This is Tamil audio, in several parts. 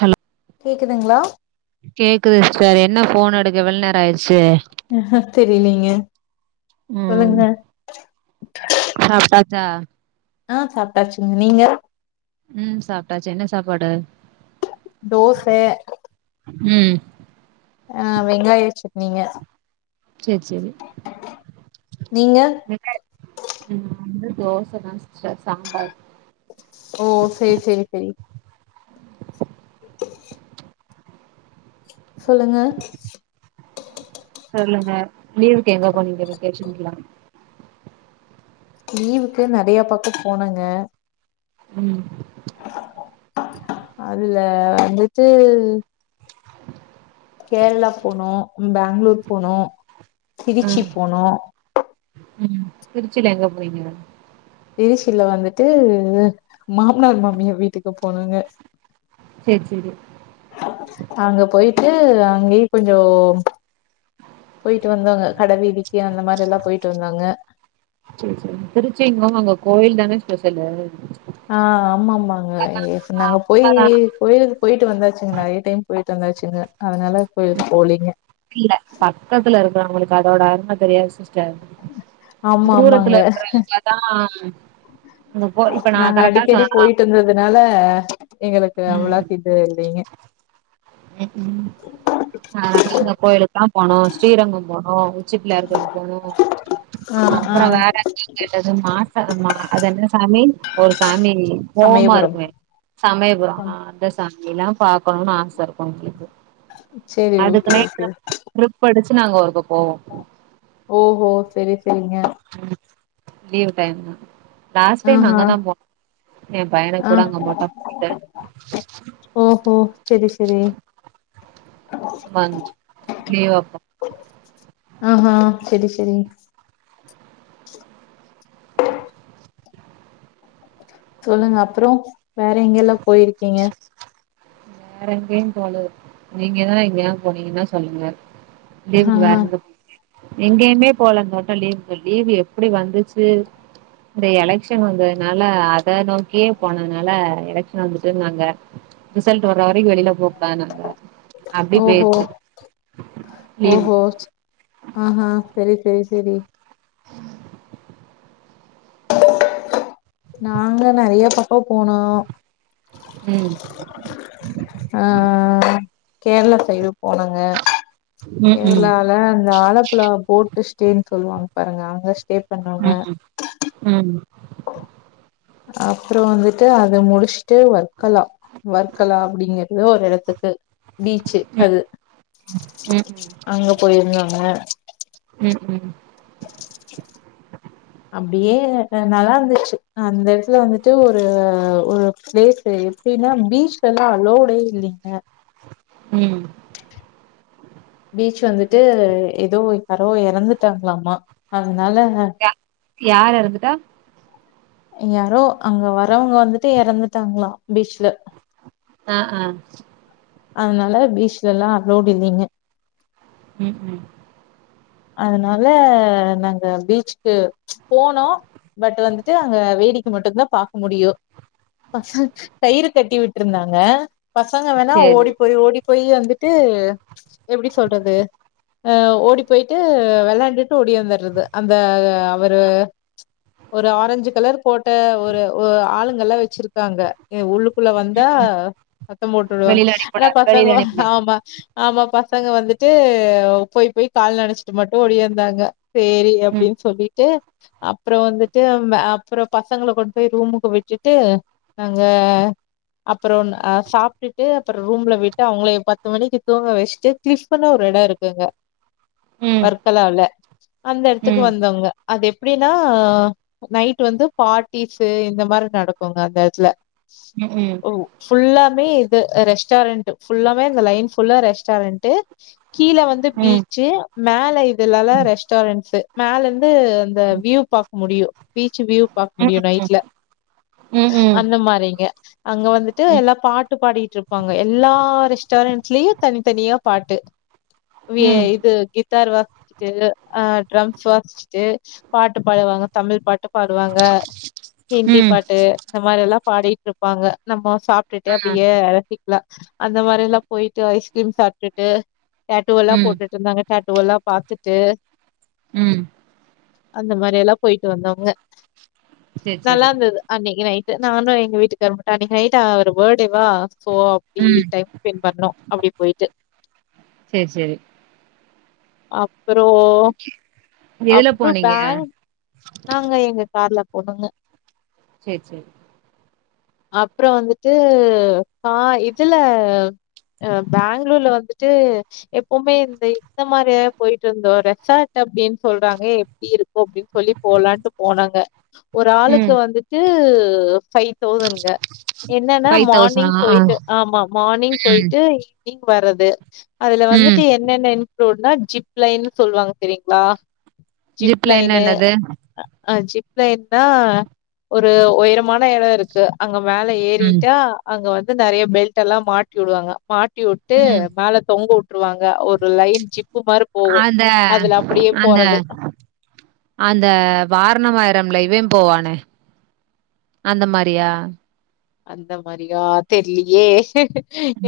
ஹலோ கேக்குதுங்ளா கேக்குது சிஸ்டர் என்ன போன் எடுக்க இவ்ளோ நேரோ ஆயிடுச்சு தெரிலிங்க ம் சாப்ட்டாச்சா அ சாப்ட்டாச்சுங்க நீங்க ம் சாப்டாச்சு என்ன சாப்பாடு தோச ம் அ வெங்காய சட்னிங்க செர் செரி நீங்க ம் நானு தோச தா சிஸ்டர் சாம்பார் ஓ செரி செரி செரி சொல்லுங்க சொல்லுங்க லீவுக்கு எங்க போனீங்க வெக்கேஷன்க்கெல்லா லீவுக்கு நெறைய பக்க போனாங்க ம் அதுல வந்துட்டு கேரளா போனோ பெங்களூர் போனோ திருச்சி ம் போனோ ம் திருச்சில எங்க போனிங்க திருச்சில வந்துட்டு மாமனார் மாமியார் வீட்டுக்கு போனங்க செர் செரி அங்க போயிட்டு அங்கயே கொஞ்சோ போயிட்டு வந்தாங்க கட வீதிக்கு அந்த மாரி எல்லா போயிட்டு வந்தாங்க செரி செரி திருச்சிங்கவு அங்க கோயில் தானே ஸ்பெஷலு அ ஆமா ஆமாங்க இப்ப நாங்க போயி அதானா கோயிலுக்கு போயிட்டு வந்தாச்சுங்க நெறையா டைம் போயிட்டு வந்தாச்சுங்க அதனால கோயிலுக்கு போளீங்க இல்ல பக்கத்துல இருக்குற அவுங்களுக்கு அதோட அரும தெரியாது சிஸ் டர் ஆமா ஆமாங்க தூரத்துல இருக்குற அவங்க தா இங்க போ இப்ப நா கரெக்டா சொன்னனா அதனால எங்களுக்கு ம் உலாதீட்டு இருந்தீங்க ம் ஆனா அந்த கோயிலுக்குலா போனோ ஸ்ரீரங்கம் போனோ. உச்சி பிள்ளையார் கோயில் போனோ. ஆ அ ஆ அப்பறோ வேற எங்க கேட்டது மாச மா அது என்ன சாமி ஒரு சாமி கோவமா சமயபுரம் இருக்குமே சமயபுரம் அ அந்த சாமி எல்லாம் பாக்கணும்னு ஆச இருக்கும் உங்களுக்கு சேரி ஓகே அதுக்கு ஓகே நேரா டிரிப் அடிச்சு நாங்க ஒருக்க போவோம் ஓஹோ சரி சரிங்க ம் லீவ் டைம் தான் லாஸ்ட் டைம் ஆஹா அங்கதான் போனோ என் பையனுக்கு ஆ கூட அங்க மொட்ட போட்டேன் ஓஹோ சேரி சேரி வந்து நீ வாப்பா ஆஹா சரி சரி சொல்லுங்க அப்றோ வேற எங்கெல்லாம் போய்ருக்கீங்க வேற எங்கேயும் போலயே நீங்கதான் எங்கயாவது போனீங்கன்னா சொல்லுங்க லீவுக்கு ஆஹா வேறெங்க எங்கேயுமே போலங்க டோட்டல் லீவுக்கு. லீவு எப்டி வந்துச்சு இந்த எலக்ஷன் வந்ததுனால அத நோக்கியே போனனால எலக்ஷன் வந்துட்டு நாங்க ரிசல்ட் வர வரைக்கு வெளில போக கூடாதுன்னாங்க ஓஹோ லீவு ஓஹோ ஆஹா செரி செரி செரி நாங்க நறையா பக்கோ போனோ ம் ஆ கேரளா சைடு போனங்க ம் ம் கேரளால இந்த ஆலப்புழா போட்டு ஸ்டேன்னு சொல்லுவாங்க பாருங்க. அங்க ஸ்டே பண்ணோங்க ம் ம் அப்பறோ வந்துட்டு அத முடிச்சுட்டு வர் கலா வர்க்கலா அப்பிடிங்கறோ ஒரு எடத்துக்கு பீச்சு ம் அது ம் அங்க போயிருந்தாங்க ம் ம் அப்டியே நல்லா இருந்துச்சு அந்த எடத்துல வந்துட்டு ஒரு ஒரு‌பிளேஸ் தெரி ஏன்னா பீச்லல்லா அளோடே இல்லைங்க ம் பீச் வந்துட்டு எ எதோ ஒரு யாரோ எறந்துட்டாங்களாமா அதுனால யா யாரு எறந்துட்டா யாரோ அங்க வர்ரவங்க வந்துட்டு எறந்துட்டாங்களா பீச்ல ஆ ஆ அதனால பீச்ல எல்லா அளோட் இல்லேங்க ம் ம் அதனால நாங்க பீச்சுக்கு போனோ பட் வந்துட்டு அங்க வேடிக்க மட்டுந்தா பாக்க முடியு பச கயிறு கட்டி விட்ருந்தாங்க. பசங்க வேணா சேரி ஓடி போய் ஓடி போய் வந்துட்டு எப்டி சொல்றது ஆ ஓடி போய்ட்டு வெளாண்டுட்டு ஓடியாந்துறது. அந்த அவரு ஒரு ஆரஞ்சு கலர் போட்ட ஒரு ஒரு ஆளுங்கல்லாம் வச்சிருக்காங்க எ உள்ளுக்குள்ள வந்தா சத்தம் போட்டுடுவாங்க வெளியில அனுப்பிவுட ஆனா பசங்க வெளியில அனுப்பிவுட ஆமா ஆமா பசங்க வந்துட்டு போய் போய் கால் நனச்சிட்டு மட்டும் ஒடியாந்தாங்க செரி ம் அப்டின் சொல்லி ட்டு அப்றோ வந்துட்டு ஆ அப்றோ பசங்கள கொண்டு போய் ரூமுக்கு விட்டுட்டு அங்க அப்றோ அ சாப்ட்டுட்டு அப்றோ ரூம்ல விட்டு அவுங்கள பத்து மணிக்கு தூங்க வச்ட்டு பிஷ்பன்னா ஒரு எடோ இருக்கு அங்க ம் வர்க்கலவுல அந்த எடத்துக்கு ம் வந்தவங்க அது எப்டின்னா நைட் வந்து பார்ட்டிஸ்ஸு இந்த மாரி நடக்குங்க அந்த எடத்துல ம் ம் ஓ ஃபுல்லாமே இது ரெஸ்டாரன்ட்டு ஃபுல்லாமே அந்த லைன் ஃபுல்லா ரெஸ்டாரன்ட்டு கீழ வந்து ம் பீச்சு மேல இதுல எல்லா ரெஸ்டாரன்ட்ஸ்ஸு மேல இருந்து அந்த வியூ பாக்க முடியு பீச் வியூ பாக்க ம் முடியு நைட்ல ம் ம் அந்த மாரிங்க அங்க வந்துட் டு ம் எல்லா பாட்டு பாடிட்டு இருப்பாங்க எல்லா ரெஸ்டாரன்ஸ்லயு தனிதனியா பாட்டு. ம் [unintelligible] ட்டு கிட்டார் வாச்சுட்டு ஆ ட்ரம்ஸ் வாச்சுட்டு பாட்டு பாடுவாங்க தமிழ் பாட்டு பாடுவாங்க ஹிந்தி ம் பாட்டு இந்த மாரி எல்லா பாடிட்டு இருப்பாங்க. நம்மோ சாப் சாப்ட்டுட்டு ஆ அப்டியே ரசிக்கெலா. அந்த மாரி எல்லா போய்ட்டு ஐஸ்கிரீம் சாப்ட்டுட்டு டாட்டூவெல்ல ம் போட்டுட்டு இருந்தாங்க டாட்டூவெல்லா பாத்துட்டு ம் அந்த மாரி எல்லா போய்ட்டு வந்தோங்க சேரி நல்லா சேரி இருந்தது அன்னைக்கு நைட்டு் நானு எங்க வீட்டுக்காரரு மட்டுஅன்னைக்கி நைட்டு அவ்ரு பேர்த்டேவா சோ அப்டி ம் டைம் ஸ்பெண்ட் பண்ணோ அப்டி போயிட்டு செர் செரி அப்றோ எதுல அப்றோ போனீங்க பெங் நாங்க எங்க கார்ல போனுங்க செரி செரி அப்றோ வந்துட்டு கா இதுல ஆ பெங்களூர்ல வந்துட்டு எப்வுமே இந்த இந்த மாரிய போயிட்டு இருந்தோ ரெசார்ட் அப்டின்னு சொல்றாங்க எப்டி இருக்கு அப்டின் சொல்லி போலான்ட்டு போனாங்க ஒரு ஆளுக்கு ம் வந்துட்டு ஃபை தௌசன்ங்க என்னன்னா ஃபைவ் மார்னிங் தௌசணா ஆ போயிட்டு ஆமா மார்னிங் ம் போயிட்டு எவ் னிங் வர்றது அதுல ம் வந்துட்டு என்னென்ன இன்களூட்னா ஜிப் லைன்னு சொல்லுவாங்க தெரிங்களா ஜிப் லைன்னா லைனு என்னது அ ஜிப் லைன்னா ஒரு உயரமான எடோ இருக்கு அங்க மேல ம் ஏறிட்டா அங்க வந்து நெறைய பெல்டெல்லா மாட்டி விடுவாங்க மாட்டி விட்டு ம் மேல தொங்க விட்டுருவாங்க ஒரு லைன் ஜிப்பு மாரி போகு அந்த அதுல அப்டியே அந்த போறது அந்த வாரணமாயரம்ல இவே போவானே அந்த மாரியா அந்த மாரியா தெர்லியே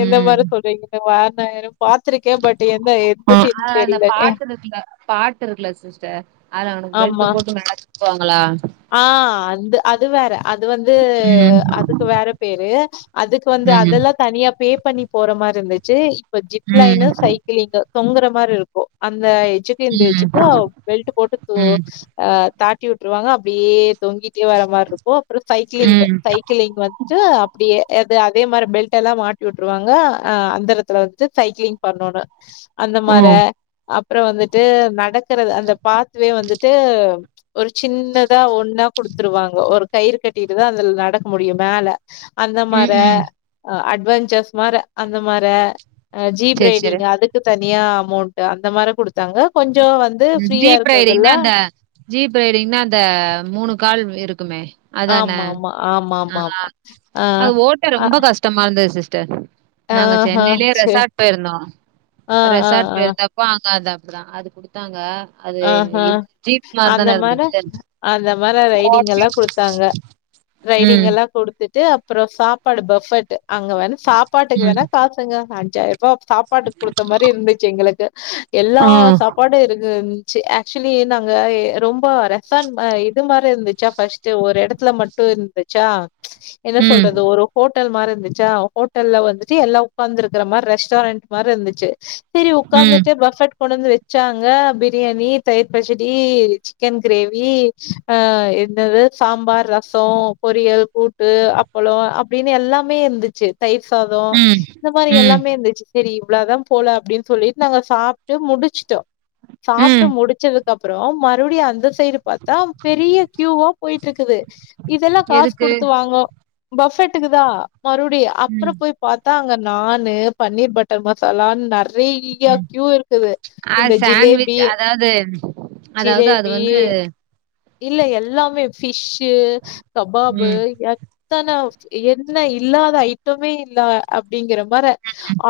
எந்த மாரி சொல்றீங்க வாரணாயிரம் ஆ அதுல அந்த தெரில பாட்டு இருக்கல பாட்டு இருக்கல சிஸ்டர் அதுல அவுனுக்கு ஆமா பெல்ட் போட்டு மேல தூக்குவாங்களா ஆ அந்த அது வேற அது வந்து ம் அதுக்கு வேற பேரு அதுக்கு வந்து ம் அதெல்லா தனியா பே பண்ணி போற மாரி இருந்துச்சு இப்ப ஜிப் லைனு ம் சைக்கிளிங்கு தொங்கற மாரி இருக் கு அந்த எஜ்ஜுக்கு இந்த ம் எஜ்ஜுக்கு பெல்ட் போட்டு து ம், ஆ தாட்டி விட்டுருவாங்க அப் டியே தொங்கிட்டே வர மாரு இருக்கு அப்றோ சைக்கிலிங் ம். சை க்கிள்லிங் வந்துட்டு அப்டியே அது அதே மாரி பெல்ட் எல்லா மாட்டி விட்டுருாங்க அந்தரத்துல வந்துட்டு சைக்கிளிங் பண்ணணு அந்த ஓ! மார அப்றோ வந்துட்டு நடக்கிறது அந்த பாத்வே வந்துட்டு ஒரு சின்னதா ஒன்னா குடுத்துருவாங்க ஒரு கயிறு கட்டிட்டுதா அதுல நடக்க முடியு மேல அந்த மார ம், ம். அட்வென்சர்ஸ் மார அந்த மார ஜீப் சரி, சரி. ரைடிங் அதுக்கு தனியா அமௌண்ட் அந்த மார குடுத்தாங்க கொஞ்சோ வந்து ஃப்ரீயா ஜீப் ரைடிங்னா இருக்கறதெல்லா அந்த ஜீப் ரைடிங்னா அந்த மூணு கால் இருக்குமே அதானே ஆமா ஆமா ஆமா ஆ ஆமா ஆமா ஆ அது ஓட்ட அ ரொம்ப கஷ்டமா இருந்தது சிஸ்டர் நாங்க ஆஹா சென்னையிலயே சே ரெசார்ட் போயிருந்தோ ஆ ஆ ரெசார்ட் ஆ போயிருந்தப் ப்ப அங்க அது அப்பற அது குடுத்தாங்க அது ஆ ஹா இது ஜீப் மாரி அந்த தானே மார இருந்தது. அந்த மார ரைடிங் எல்லா குடுத்தாங்க ரைடிங் ம், எல்லா குடுத்துட்டு அப்புற சாப்பாடு பஃபட் அங்க வேணா சாப்பாட்டுக்கு ம். வேணா காசுங்க அஞ்சாயிர ப்போப் சாப்பாடு குடுத்த மாரி இருந்துச்சு எங்களுக்கு எல்லா ஆ. சாப்பாடு இருக்கு சு ஆக்சுவலி நாங்க ரொம்ப ரேசான் மா இது மாரி இருந்துச்சா ஃபஸ்ட்டு ஒரு எடத்துல மட் டு இருந்துச்சா என்ன ம், சொல்றது ஒரு ஹோட்டல் மாரி இருந்து சா ஹோட்டல்ல வந்துட்டு எல்லா ஒக்காந்து இருக்கற மாரி ரெஸ்டாரண்ட் மாரி இருந்துச்சு சேரி ம், உட்காந்துட்டு பஃபட் கொண்டு வந்து வச்சாங்க அப் பிரியாணி தயிர் பசடி சிக்கன் கிரேவி ஹ என்னது சாம்பார் ரசோ பொரியல் கூட்டு அப்பளோ அப்டின்னு எல்லாமே இருந்துச்சு தயிர் சாதம் ம், இந்த மாரி ம், எல்லாமே இருந்துச்சு சேரி இவ்ள தா போல அப்டின்னு சொல்லிட்டு நாங்க சாப்ட்டு முடிச்சுட்டோ சாப்ட்டு ம். முடிச்சதுக்கு அப்பறோ மறுபடியு அந்த சைடு பாத்தா பெரிய கியூவா போயிட்டு இருக்குது இதெல்லா காசு எதுக்கு? குடுத்து வாங்க பஃபட்டுக்குதா மறுபடியு அப்புற ம், போய் பாத்தா அங்க நானு பன்னீர் பட்டர் மசாலான் நெற் றையா கியூ இருக்குது இந்த ஜிலே அதாது அதாவது அது வந்து இல்ல எல்லாமே ஃபிஷ்ஷு கபாபு ம், எ த்தன என்ன இல்லாத ஐட்டமே இல்ல அப்டிங்கிற மார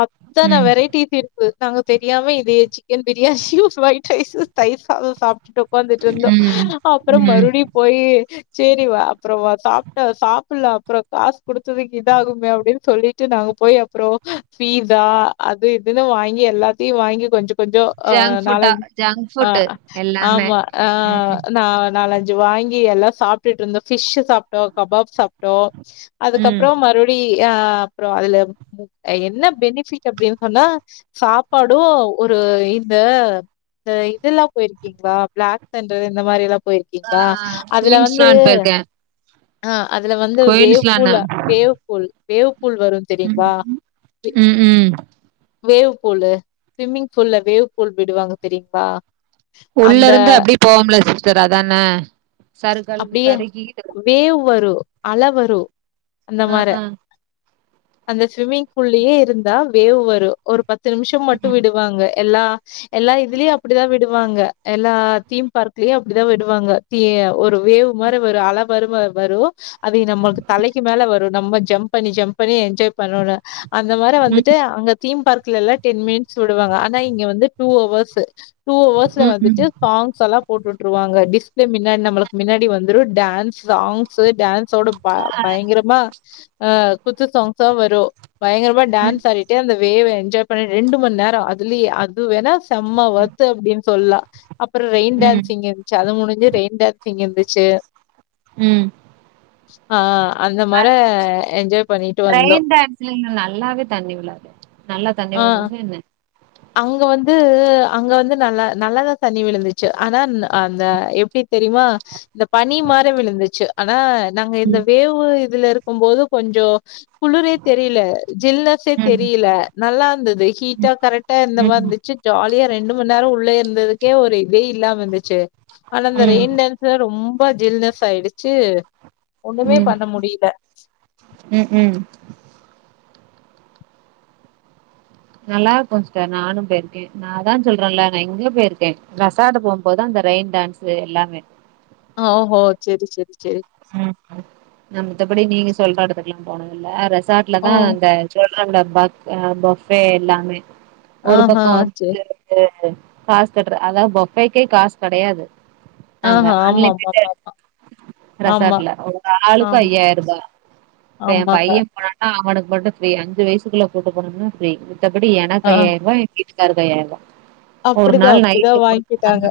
அத்தன ம். வெரைட்டிஸ் இர் த்தாங்க தெரியாம இது சிக்கன் பிரியாணியு ஒயிட் ரைஸ் தயிர் சாதம் சாப் ட்டு ஒக்காந்துட்டு இருந்தோ ம். அப்புற ம். மறுபடியு போயி சேரி வா அப்புற வா சாப்டன் சாப்ல அப்புற காசு குடுத்ததுக்கு இத ஆகுமே அப்டின் சொல்லி ட்டு நாங்க போய் அப்றோ பீஸா அது இதுன்னு வாங்கி எல்லாத்தையு வாங்கி கொஞ்ச கொஞ்சோ ஆ ஜங்க் ஃபுட்டா நாலஞ் ஜங்க் ஆ ஃபுட்டு எல்லாமே. ஆமா ஆ ம். நா நாலஞ்சு வாங்கி எல்லா சாப்டுட்டு இருந்தோ ஃபிஷ் சாப்ட்டோ கபாப் சாப்ட்டோம் ம். அதுக்கப்றோ மறுபடி அ அப்றோ அதுல என்ன பெனிஃபிட் அப்டின்னு சொன்னா சாப்பாடு ஒரு இந்த இந்த இதெல்லா போயிருக்கீங்களா பிளாக் தண்டர் இந்த மாதிரி எல்லா போயி ஆ க்கிங்களா அதுல வந்து குயின்ஸ்லாண்ட் போயிருக்கேன். ஆ அதுல வந்து வேவ் பூல குயின்ஸ்லானா. வேவ்பூல் வேவ்பூல் வரு ம். தெரிங்ளா ம், ம். வேவ்பூலு ஸ்விம்மிங்பூல்ல வேவ் பூல் விடுவாங்க தெரியுங்ளா உள்ள இருந்து அப்டி போவோம்ல சிஸ்டர் அதான சருகல் அப்படியே சருகிகிட்டு வேவ் வரு அல வரு அந்த அ, மார அ. அந்த ஸ்விம்மிங் பூல்லயே இருந்தா வேவ் வரு ஒரு பத்து நிமிஷம் மட்டு விடுவாங்க எல்லா எல்லா இதுலயு அப்டிதா விடுவாங்க எல்லா தீம் பார்க்லயு அப்டிதா விடுவாங்க தீ ஒரு வேவு மார வரு அல மார வரு அதையே நம்மளுக்கு தலைக்கு மேல வரு நம்ம ஜம்ப் பண்ணி ஜம்ப் பண்ணி என்ஜாய் பண்ணனு அந்த மார ம், வந்துட்டு அங்க தீம் பார்க்லலா டென் மினிட்ஸ் விடுவாங்க ஆனா இங்க வந்து டூ ஹவர்சு டூ ம், ஹவர்ஸ்ல ம். ம். வந்துட்டு சாங்ஸ் எல்லா போட்டுட்டுருவாங்க டிஸ்பிளே மின்னாடி நம்மளுக்கு மின்னாடி வந்துரு டான்ஸ் சாங்ஸ் டான்சோட ப ஆ. பயங்கரமா ஆ குத்து சாங்ஸா வரு பயங்கரமா ம், டான்ஸ் ஆடிட்டு அந்த வேவ என்ஜாய் பண்ணி ரெண்டு மண் நேரோ அதுலியே அது வேணாச் செம்ம வொர்த்து அப்டின் சொல்லா அப்பற ரெயின் ம், டேன்சிங் இருந்துச்சு அது முடிஞ்சு ரெயின்டேன் இங்க இந்துச்சே ம். அ என்ஜாய் பண்ணிட்டு வந்தோ ரெயின் டேன்ஸ்லிங்ல நல்லாவே தண்ணி விழாது நல்லா தண்ணி ஆ வந்துச்சு என்ன அங்க வந்து அங்க வந்து நல்லா நல்லாதா தண்ணி விழுந்துச்சு ஆனான்னு அந்த எப்டி தெரியுமா இந்த பனி மாரி விழுந்துச்சு ஆனா நாங்க இந்த ம், வேவு இதுல இருக்கும் போது கொஞ்சோ குளுரே தெரியில ஜில்னஸ்ஸே ம், தெரியில நல்லாந்தது ஹீட்டா ம், கரெட்டா இந்த ம், மாத் ம், ச்சிச் ஜாலியா ரெண்டு மண் நேர உள்ளயே இந்ததுக்கே ஒரு இதே இல்லாம இந்துச்சு ஆனா அந்த ம், ரெயின் டேன்ஸ் ச ரொம்ப ஜில்னஸ் ஆயிடுச்சு ஒன்னுமே பண்ண முடியில ம் ம் நல்லாக்கு சிஸ்டர் நானும் போயிருக்கே நா அதாஞ் சொல்றல்ல நா எங்கியோ போயிருக்கே ரெஷாடு போம்போது அந்த ரெயின் டேன்ஸ்சு எல்லாமே அ ஓஹோ செரி செரி செரி ம் நா மித்தபடி நீங்க சொல்ற எடத்துக்குலாம் போனதில்ல ஓ! ரெசாட்லதா அந்த சோல் லான் டப்பாக் அ பஃபே எல்லாமே ஒரு ஆஹா! பக்க சரி. வந்து தே காச் கட்ற அதா பஃபேக்கே காச் கெடையாது நாங்க ஆஹா! ஆன்லைன் ஆமாமாமா. [unintelligible] ஆமா, ஆமா, ரெசார்ட்ல ஒரு ஆமா ஆளுக்கு ஐயாயிரபா இப்ப எம் ஆமா ஆமாங்க. பைய போனானா அவனுக்கு மட்டு ஃபிரீ அஞ்சு வயசுக்குள்ள கூட்டு போனன்னா ஃபிரீ மித்தபடி எனக்கு ஆ. ஐயாயிருவா எ வீட்டுக்காருக்கு ஐயாயர்வா அப்டிதா அப்டிதா வாய்ங்கிட்டாங்க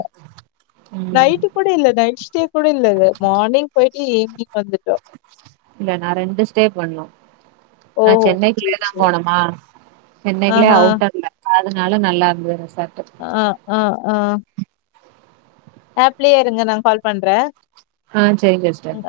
ம் நைட்டுக் கூட இல்ல நைட் ஸ்டே கூட இல்லது மார்னிங் போயிட்டு ஈவ்னிங் வந்துட் இல்ல நா ரெண்டு ஸ்டே பண்ணோ நா ஓஹோ! சரி, சென்னைக்குள்ளியேதாம் சரி. போனம்மா சென்னைகுளே ஆஹா. அவுட்டர்ல அதனால நல்லாருந்தது ரெசார்ட்டு அ அ அ ஆப்லியே இருங்க நா கால் பண்றே ஆ செரிங் எஸ்டர்